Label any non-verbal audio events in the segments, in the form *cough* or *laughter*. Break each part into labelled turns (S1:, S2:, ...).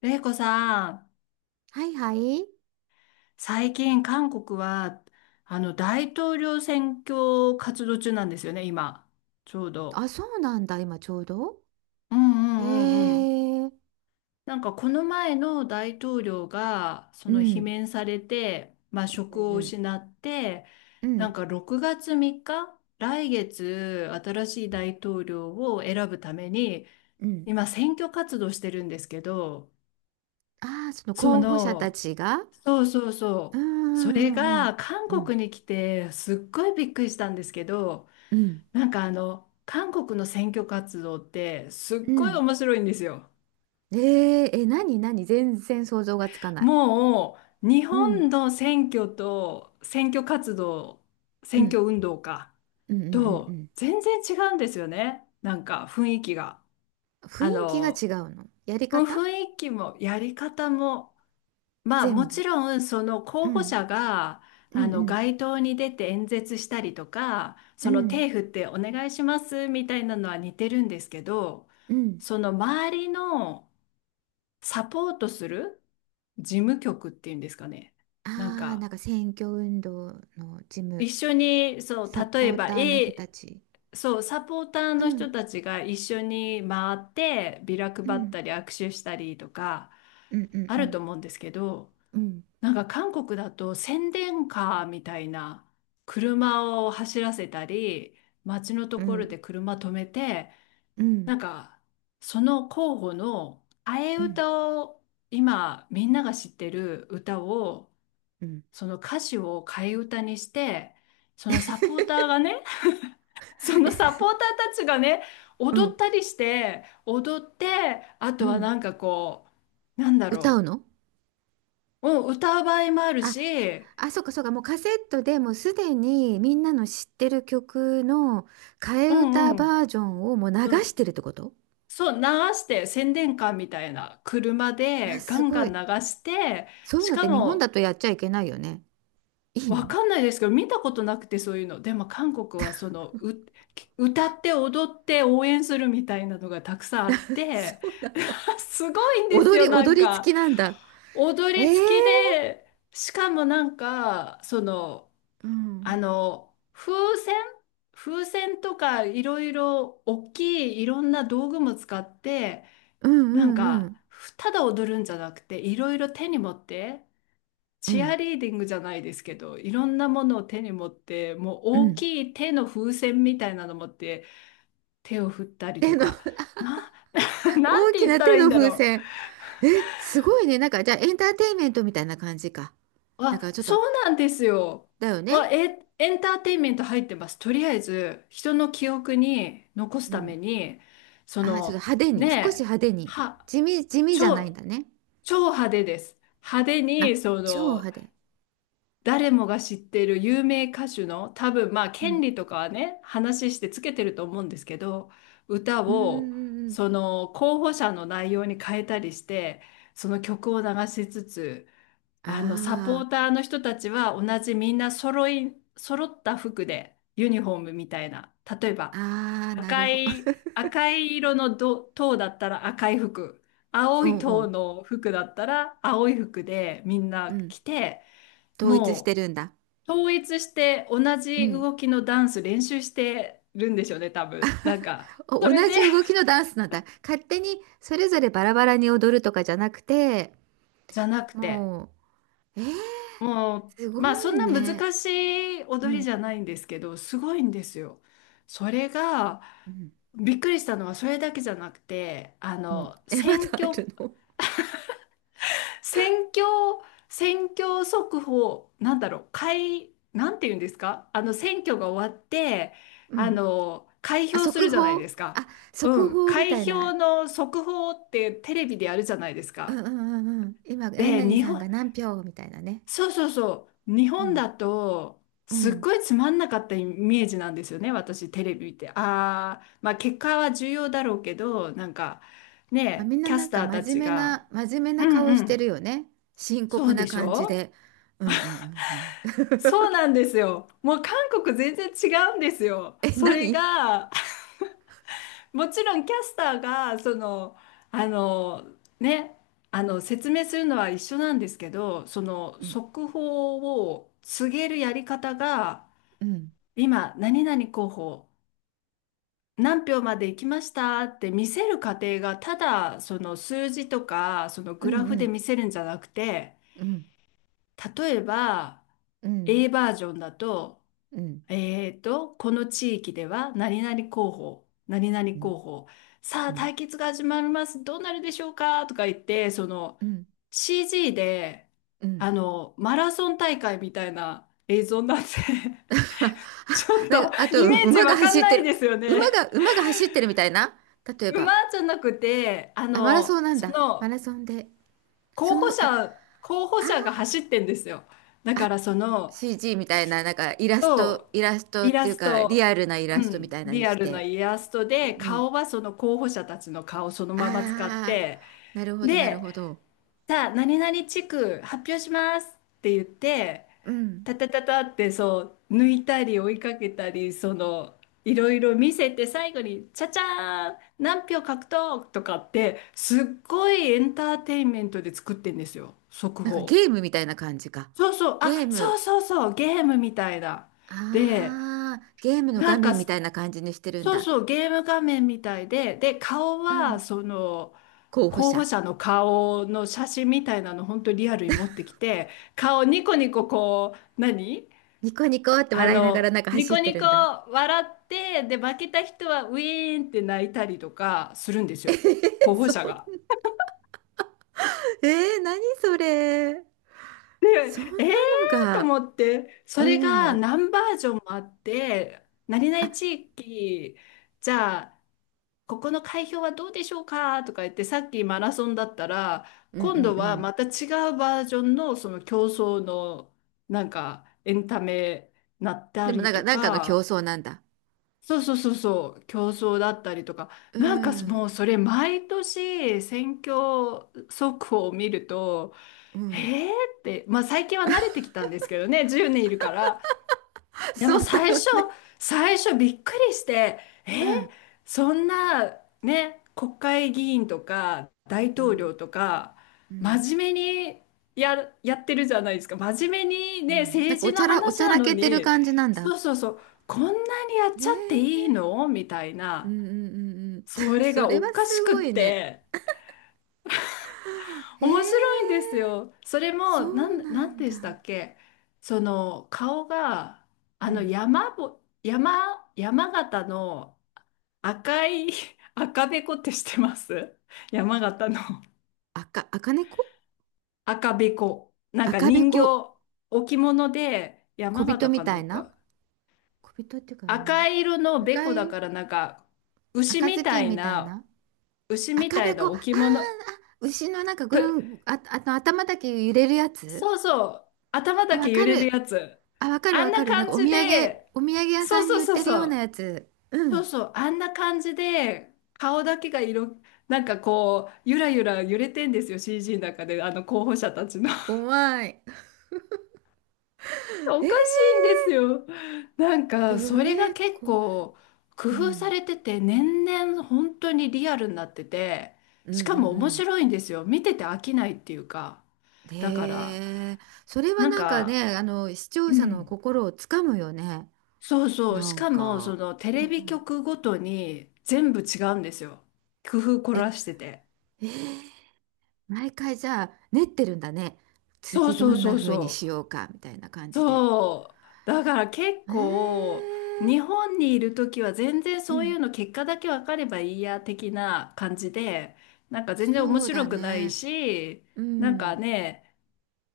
S1: 玲子さん、
S2: はいはい。
S1: 最近韓国は、大統領選挙活動中なんですよね、今。ちょうど。
S2: あ、そうなんだ、今ちょうど。
S1: うんう
S2: へ
S1: んうんうん。
S2: え、
S1: なんかこの前の大統領が、そ
S2: う
S1: の罷
S2: ん、
S1: 免されて、まあ
S2: う
S1: 職を
S2: ん、
S1: 失って、
S2: うんう
S1: なん
S2: ん、
S1: か6月3日、来月新しい大統領を選ぶために、
S2: うん。
S1: 今選挙活動してるんですけど、
S2: ああ、その
S1: そ
S2: 候補者た
S1: の、
S2: ちが。
S1: そうそう
S2: う
S1: そう。
S2: ん
S1: それ
S2: うんうん。
S1: が韓
S2: うん
S1: 国に来てすっごいびっくりしたんですけど、
S2: うん。
S1: なんか韓国の選挙活動ってすっ
S2: うんう
S1: ごい
S2: ん。
S1: 面白いんですよ。
S2: え、何何全然想像がつかない。
S1: もう日
S2: う
S1: 本
S2: ん、
S1: の選挙と選挙活動、
S2: う
S1: 選
S2: ん。
S1: 挙運動か
S2: うんうんうんう
S1: と
S2: ん。
S1: 全然違うんですよね。なんか雰囲気が。
S2: 雰囲
S1: あ
S2: 気が違
S1: の、
S2: うの。やり方
S1: 雰囲気もやり方も、まあ
S2: 全
S1: もち
S2: 部。
S1: ろんその
S2: う
S1: 候補
S2: ん、
S1: 者が、
S2: うん、うん、
S1: 街頭に出て演説したりとか、
S2: う
S1: その
S2: ん、
S1: 手振ってお願いしますみたいなのは似てるんですけど、
S2: うん。
S1: その周りのサポートする事務局っていうんですかね。なん
S2: ああ、な
S1: か
S2: んか選挙運動の事務、
S1: 一緒に、そう、
S2: サ
S1: 例え
S2: ポー
S1: ば
S2: ターの人た
S1: A、
S2: ち。
S1: そうサポーター
S2: う
S1: の
S2: ん、
S1: 人たちが一緒に回ってビラ配
S2: う
S1: っ
S2: ん。
S1: たり握手したりとか、
S2: うんうん
S1: あ
S2: う
S1: る
S2: ん
S1: と思うんですけど。
S2: うん
S1: なんか韓国だと宣伝カーみたいな車を走らせたり、街のと
S2: う
S1: ころ
S2: ん
S1: で車止めて、
S2: う
S1: な
S2: ん
S1: んかその候補の替え
S2: うん
S1: 歌を、今みんなが知ってる歌をその歌詞を替え歌にして、そのサポーターがね、*laughs* そのサポーターたちがね、
S2: う
S1: 踊
S2: ん
S1: ったりして、踊って、あ
S2: う
S1: とは
S2: ん。
S1: なんかこう、
S2: 歌うの？
S1: うん、歌う場合もある
S2: あ、
S1: し、
S2: あ、そうかそうか、もうカセットでもうすでにみんなの知ってる曲の替え
S1: うん
S2: 歌
S1: う
S2: バージョンをもう流
S1: ん。
S2: してるってこと？
S1: そう、流して宣伝カーみたいな車
S2: わ、
S1: でガ
S2: す
S1: ン
S2: ご
S1: ガン流
S2: い。
S1: して、
S2: そういう
S1: し
S2: のって
S1: か
S2: 日本だ
S1: も
S2: とやっちゃいけないよね。いいの？
S1: わかんないですけど、見たことなくてそういうの。でも韓国はそのう、歌って踊って応援するみたいなのがたくさんあっ
S2: *laughs* そ
S1: て、
S2: うなんだ。
S1: *laughs* すごいんです
S2: 踊
S1: よ、
S2: り、
S1: なん
S2: 踊り
S1: か。
S2: 付きなんだ。
S1: 踊
S2: え
S1: り
S2: ー、
S1: 付きで、しかもなんか、
S2: う
S1: あ
S2: ん
S1: の、風船風船とかいろいろ大きいいろんな道具も使って、
S2: うんう
S1: なん
S2: んう
S1: か、
S2: ん
S1: ただ踊るんじゃなくて、いろいろ手に持って、
S2: う
S1: チア
S2: ん
S1: リーディングじゃないですけど、いろんなものを手に持って、もう
S2: う
S1: 大
S2: ん。
S1: きい手の風船みたいなの持って、手を振ったりと
S2: 手の
S1: か、
S2: *laughs*
S1: な、*laughs* なん
S2: 大
S1: て
S2: き
S1: 言っ
S2: な
S1: たら
S2: 手
S1: いいん
S2: の
S1: だ
S2: 風
S1: ろ
S2: 船。え、すごいね。なんか、じゃあ、エンターテインメントみたいな感じか。
S1: う。
S2: なんか、
S1: あ、
S2: ちょっ
S1: そ
S2: と、
S1: うなんですよ。
S2: だよね。
S1: あ、え、エンターテインメント入ってます。とりあえず、人の記憶に残す
S2: う
S1: た
S2: ん。
S1: めに、そ
S2: あー、ちょっと
S1: の、
S2: 派手
S1: ね
S2: に、少し
S1: え、
S2: 派手に。
S1: は、
S2: 地味、地味じゃないん
S1: 超、
S2: だね。
S1: 超派手です。派手
S2: あ、
S1: に、
S2: 超派手。
S1: 誰もが知っている有名歌手の、多分まあ
S2: う
S1: 権
S2: ん。
S1: 利とかはね話してつけてると思うんですけど、歌
S2: うんうん
S1: を
S2: うんう
S1: そ
S2: ん。
S1: の候補者の内容に変えたりして、その曲を流しつつ、サポ
S2: あ
S1: ーターの人たちは同じみんな揃い揃った服でユニフォームみたいな、例えば、
S2: あ、ああ、なる
S1: 赤
S2: ほど。
S1: い
S2: *laughs*
S1: 赤い色のど塔だったら赤い服、
S2: お
S1: 青い
S2: うお
S1: 塔
S2: う。
S1: の服だったら青い服でみん
S2: う
S1: な
S2: ん。
S1: 着て、
S2: 統一して
S1: も
S2: るんだ。
S1: う統一して同
S2: う
S1: じ
S2: ん。
S1: 動きのダンス練習してるんでしょうね、多分。なんか、そ
S2: お、
S1: れ
S2: 同
S1: で、
S2: じ動き
S1: *laughs*
S2: のダンスなんだ。勝手に、それぞれバラバラに踊るとかじゃなくて、
S1: じゃなくて、
S2: もう、えー、
S1: も
S2: す
S1: う、まあ
S2: ご
S1: そ
S2: い
S1: んな
S2: ね。
S1: 難しい
S2: う
S1: 踊り
S2: ん。
S1: じゃないんですけど、すごいんですよ。それが、
S2: うん。
S1: びっくりしたのはそれだけじゃなくて、
S2: うん。え、まだあるの？ *laughs*
S1: 選挙、選挙速報、なんて言うんですか、選挙が終わって、
S2: うん。
S1: 開
S2: あ、
S1: 票す
S2: 速
S1: るじゃないで
S2: 報、
S1: すか。
S2: あ、
S1: う
S2: 速
S1: ん、
S2: 報み
S1: 開
S2: たい
S1: 票
S2: な。
S1: の速報ってテレビでやるじゃないです
S2: うん
S1: か。
S2: うんうんうん。今、何
S1: で、
S2: 々さんが何票みたいなね。
S1: そうそうそう、日
S2: う
S1: 本
S2: ん
S1: だと、
S2: う
S1: すっ
S2: ん。
S1: ごいつまんなかったイメージなんですよね、私、テレビって。ああ、まあ、結果は重要だろうけど、なんか、
S2: まあ、
S1: ね
S2: み
S1: え、
S2: んな
S1: キャ
S2: な
S1: ス
S2: んか
S1: ターた
S2: 真面
S1: ち
S2: 目
S1: が、
S2: な、真面目
S1: う
S2: な
S1: ん
S2: 顔
S1: う
S2: してる
S1: ん、
S2: よね。深
S1: そ
S2: 刻
S1: う
S2: な
S1: でし
S2: 感じで。
S1: ょ。
S2: うんうんうんうん。
S1: そうなんですよ。もう韓国全然違うんですよ。
S2: *laughs* え、
S1: それ
S2: 何？
S1: が、*laughs* もちろんキャスターが、あの、ね、説明するのは一緒なんですけど、その
S2: うん
S1: 速報を告げるやり方が、
S2: うん
S1: 今、何々候補、何票まで行きましたって見せる過程が、ただ、その数字とか、その
S2: う
S1: グラフで
S2: ん
S1: 見せるんじゃなくて、
S2: うん
S1: 例えば、
S2: うん
S1: A バージョンだと、
S2: うんうん
S1: この地域では何々候補、何々
S2: うん
S1: 候補、さ
S2: う
S1: あ
S2: ん
S1: 対決が始まります、どうなるでしょうかとか言って、その
S2: うん。
S1: CG で、マラソン大会みたいな映像になって
S2: *laughs*
S1: *laughs* ちょっ
S2: なん
S1: と
S2: か、あと、
S1: イ
S2: う
S1: メージ
S2: 馬が
S1: わか
S2: 走
S1: ん
S2: っ
S1: な
S2: て
S1: いで
S2: る。
S1: すよ
S2: 馬
S1: ね。
S2: が、馬が走ってるみたいな。例えば。
S1: 馬じゃなくて、
S2: あ、マラソンなんだ。マラソンで。
S1: 候
S2: その、
S1: 補
S2: あ、
S1: 者、候補
S2: あ
S1: 者が走ってんですよ。だか
S2: あ、
S1: らその、
S2: CG みたいな、なんかイラスト、
S1: と、
S2: イラストっ
S1: イ
S2: て
S1: ラ
S2: いう
S1: ス
S2: か、リ
S1: ト、
S2: アルなイ
S1: う
S2: ラストみ
S1: ん、
S2: たいなのに
S1: リア
S2: し
S1: ルな
S2: て。
S1: イラスト
S2: う
S1: で、
S2: ん。
S1: 顔はその候補者たちの顔そのまま使っ
S2: あ
S1: て、
S2: あ、なるほど、なる
S1: で、
S2: ほど。
S1: さあ、何々地区発表しますって言って、
S2: うん。
S1: タタタタってそう、抜いたり追いかけたり、その、いろいろ見せて最後に、チャチャーン、何票獲得とかって、すっごいエンターテインメントで作ってんですよ、速
S2: なんか
S1: 報。
S2: ゲームみたいな感じか。
S1: そうそう、
S2: ゲー
S1: あ、そ
S2: ム。
S1: うそうそう、ゲームみたいな。で、
S2: ああ、ゲームの
S1: な
S2: 画
S1: んか、
S2: 面みたいな感じにしてるん
S1: そう
S2: だ。
S1: そう、ゲーム画面みたいで、で、顔
S2: う
S1: は、
S2: ん。
S1: その、
S2: 候補
S1: 候
S2: 者。
S1: 補者の顔の写真みたいなの、本当リアルに持ってきて、顔ニコニコこう、何
S2: ニコニコって
S1: あ
S2: 笑いながら
S1: の、
S2: なんか
S1: ニ
S2: 走っ
S1: コ
S2: て
S1: ニ
S2: る
S1: コ
S2: んだ。
S1: 笑って、で、負けた人はウィーンって泣いたりとかするんで
S2: *laughs*
S1: す
S2: え
S1: よ、候
S2: ー、
S1: 補
S2: そん
S1: 者が。
S2: な、えー、何それ。
S1: で、
S2: そんな
S1: えー
S2: の
S1: と
S2: が。
S1: 思って、それが
S2: うん。
S1: 何バージョンもあって、何
S2: あ、
S1: 々地域、じゃあ、ここの開票はどうでしょうかとか言って、さっきマラソンだったら、
S2: うんうん
S1: 今度
S2: う
S1: は
S2: ん。
S1: また違うバージョンのその競争の、なんかエンタメなった
S2: でもな
S1: り
S2: んか、
S1: と
S2: なんかの競
S1: か、
S2: 争なんだ。
S1: そうそうそうそう、競争だったりとか、
S2: う
S1: なんか
S2: ん、
S1: もうそれ毎年選挙速報を見ると、
S2: うん、
S1: へーって。まあ最近は慣れてきたんですけどね、10年いるから。で
S2: そ
S1: も
S2: うだ
S1: 最
S2: よ
S1: 初、
S2: ね。
S1: 最初びっくりして、え
S2: うん、
S1: ーそんなね、国会議員とか大
S2: う
S1: 統
S2: ん、
S1: 領とか、
S2: うん、
S1: 真面目にややってるじゃないですか。真面目に
S2: う
S1: ね、
S2: ん。なん
S1: 政
S2: かお
S1: 治
S2: ち
S1: の
S2: ゃら、おち
S1: 話
S2: ゃ
S1: な
S2: ら
S1: の
S2: けてる
S1: に、
S2: 感じなんだ。
S1: そうそうそう、こんなにやっちゃって
S2: へ、
S1: いいのみたい
S2: うんう
S1: な、
S2: んうんうん。
S1: そ
S2: *laughs*
S1: れ
S2: そ
S1: が
S2: れ
S1: お
S2: は
S1: かし
S2: す
S1: くっ
S2: ごいね。
S1: て。面白いん
S2: へ、
S1: ですよ。それ
S2: そ
S1: も、
S2: うな
S1: なん
S2: ん
S1: で
S2: だ。
S1: したっけ。顔が、
S2: う
S1: あの、
S2: ん。
S1: 山ぼ、山、山形の赤い *laughs* 赤べこって知ってます？山形の
S2: 赤、赤猫、
S1: 赤べこ。なんか
S2: 赤べ
S1: 人形、
S2: こ、
S1: 置物で、
S2: 小
S1: 山
S2: 人
S1: 形
S2: み
S1: か
S2: た
S1: ど
S2: い
S1: う
S2: な、
S1: か。
S2: 小人っていうか、あの、
S1: 赤い色のべ
S2: 赤
S1: こだ
S2: い、
S1: から、なんか、牛
S2: 赤
S1: み
S2: ずき
S1: た
S2: ん
S1: い
S2: みたい
S1: な、
S2: な、
S1: 牛み
S2: 赤
S1: たい
S2: べ
S1: な
S2: こ、あー、
S1: 置物、
S2: 牛のなんか
S1: ぷ
S2: ぐるん、あ、あの頭だけ揺れるやつ、
S1: そうそう。頭
S2: あ、
S1: だ
S2: わ
S1: け揺
S2: か
S1: れる
S2: る。
S1: やつ。
S2: あ、わかる
S1: あん
S2: わか
S1: な
S2: る。なんか
S1: 感
S2: お
S1: じ
S2: 土産、
S1: で、
S2: お土産屋さ
S1: そう
S2: んに
S1: そう
S2: 売っ
S1: そう
S2: てる
S1: そ
S2: ような
S1: う。
S2: やつ。う
S1: そう
S2: ん。
S1: そう。あんな感じで、顔だけが色、なんかこう、ゆらゆら揺れてんですよ。CG の中で、あの候補者たちの。
S2: 怖い。
S1: *laughs*
S2: え
S1: お
S2: ー、
S1: かしいんですよ。なん
S2: そ
S1: か、それが
S2: れ
S1: 結
S2: 怖い。
S1: 構、工
S2: う
S1: 夫さ
S2: ん。
S1: れてて、年々本当にリアルになってて、
S2: うん
S1: しか
S2: う
S1: も面
S2: んう
S1: 白いんですよ。見てて飽きないっていうか。
S2: ん。
S1: だから、
S2: へえ、それは
S1: なん
S2: なんか
S1: か、
S2: ね、あの、視聴
S1: う
S2: 者の
S1: ん。
S2: 心をつかむよね。
S1: そうそう。
S2: な
S1: し
S2: ん
S1: かも、そ
S2: か。
S1: のテ
S2: うん
S1: レ
S2: う
S1: ビ
S2: ん。
S1: 局ごとに全部違うんですよ。工夫凝
S2: え、
S1: らしてて。
S2: えー、毎回じゃあ練ってるんだね。
S1: そう
S2: 次
S1: そ
S2: ど
S1: う
S2: ん
S1: そ
S2: な
S1: う
S2: 風に
S1: そ
S2: しよ
S1: う。
S2: うかみたいな感じで。
S1: そう。だから結
S2: えー、
S1: 構、日本にいる時は全然
S2: う
S1: そういう
S2: ん。
S1: の結果だけ分かればいいや的な感じで、なんか全然面
S2: そうだ
S1: 白くない
S2: ね。
S1: し、
S2: う
S1: なんか
S2: ん。
S1: ね、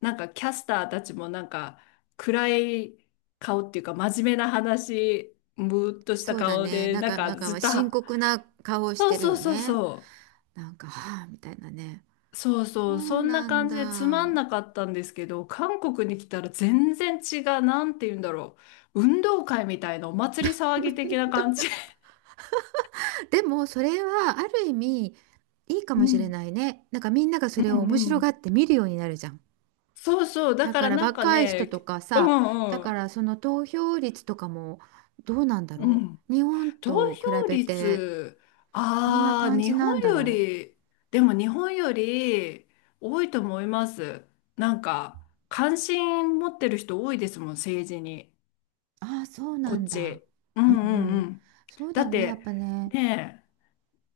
S1: なんかキャスターたちもなんか暗い顔っていうか真面目な話、ムーっとし
S2: そ
S1: た
S2: うだ
S1: 顔
S2: ね。
S1: で、
S2: なん
S1: なん
S2: か、なん
S1: かず
S2: か
S1: っと
S2: 深
S1: は。
S2: 刻な顔をし
S1: そう
S2: てる
S1: そう
S2: よ
S1: そう
S2: ね。
S1: そう。
S2: なんか、はあ、みたいなね。
S1: そう
S2: そ
S1: そう、
S2: う
S1: そんな
S2: なん
S1: 感じでつま
S2: だ。
S1: んなかったんですけど、韓国に来たら全然違う、なんて言うんだろう。運動会みたいなお祭り騒ぎ的な感
S2: *laughs*
S1: じ。
S2: でも、それはある意味いいか
S1: う
S2: もしれ
S1: ん、
S2: ないね。なんかみんなが
S1: う
S2: それを面
S1: ん、う
S2: 白が
S1: ん。
S2: って見るようになるじゃん。
S1: そうそう、だ
S2: だ
S1: か
S2: か
S1: ら
S2: ら
S1: なんか
S2: 若い人
S1: ね、
S2: とか
S1: う
S2: さ、だ
S1: んう
S2: か
S1: ん、
S2: らその投票率とかもどうなんだ
S1: う
S2: ろ
S1: ん。
S2: う。日本
S1: 投
S2: と比
S1: 票
S2: べて
S1: 率、
S2: どんな
S1: ああ、
S2: 感
S1: 日
S2: じな
S1: 本
S2: んだ
S1: よ
S2: ろ
S1: り、でも日本より多いと思います。なんか、関心持ってる人多いですもん、政治に。
S2: う。ああ、そうな
S1: こっ
S2: んだ。
S1: ち。う
S2: う
S1: ん
S2: んう
S1: うんう
S2: ん。
S1: ん。
S2: そう
S1: だ
S2: だよ
S1: っ
S2: ね、やっ
S1: て、
S2: ぱね。
S1: ねえ、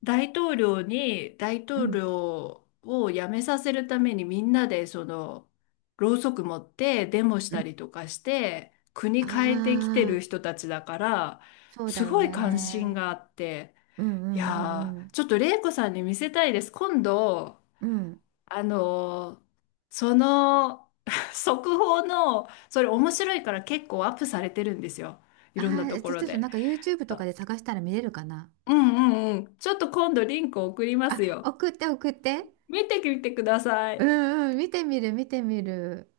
S1: 大
S2: う
S1: 統
S2: ん。
S1: 領を辞めさせるためにみんなで、その、ろうそく持ってデモし
S2: う
S1: た
S2: ん。
S1: りとかして、
S2: あ
S1: 国変えてきてる
S2: あ。
S1: 人たちだから、
S2: そうだ
S1: す
S2: よ
S1: ごい関心
S2: ね。
S1: があって、
S2: うんう
S1: いや
S2: んう
S1: ー、ちょ
S2: ん
S1: っと玲子さんに見せたいです。今度、
S2: うん。うん。
S1: あのーその、*laughs* 速報の、それ面白いから結構アップされてるんですよ、いろんな
S2: ああ、じ
S1: とこ
S2: ゃあ
S1: ろ
S2: ちょっとな
S1: で。
S2: んか YouTube とか
S1: あ、
S2: で探したら見れるかな。
S1: うんうんうん。ちょっと今度リンク送ります
S2: あ、
S1: よ。
S2: 送って送って。
S1: 見てみてくださ
S2: う
S1: い。
S2: んうん、見てみる見てみる。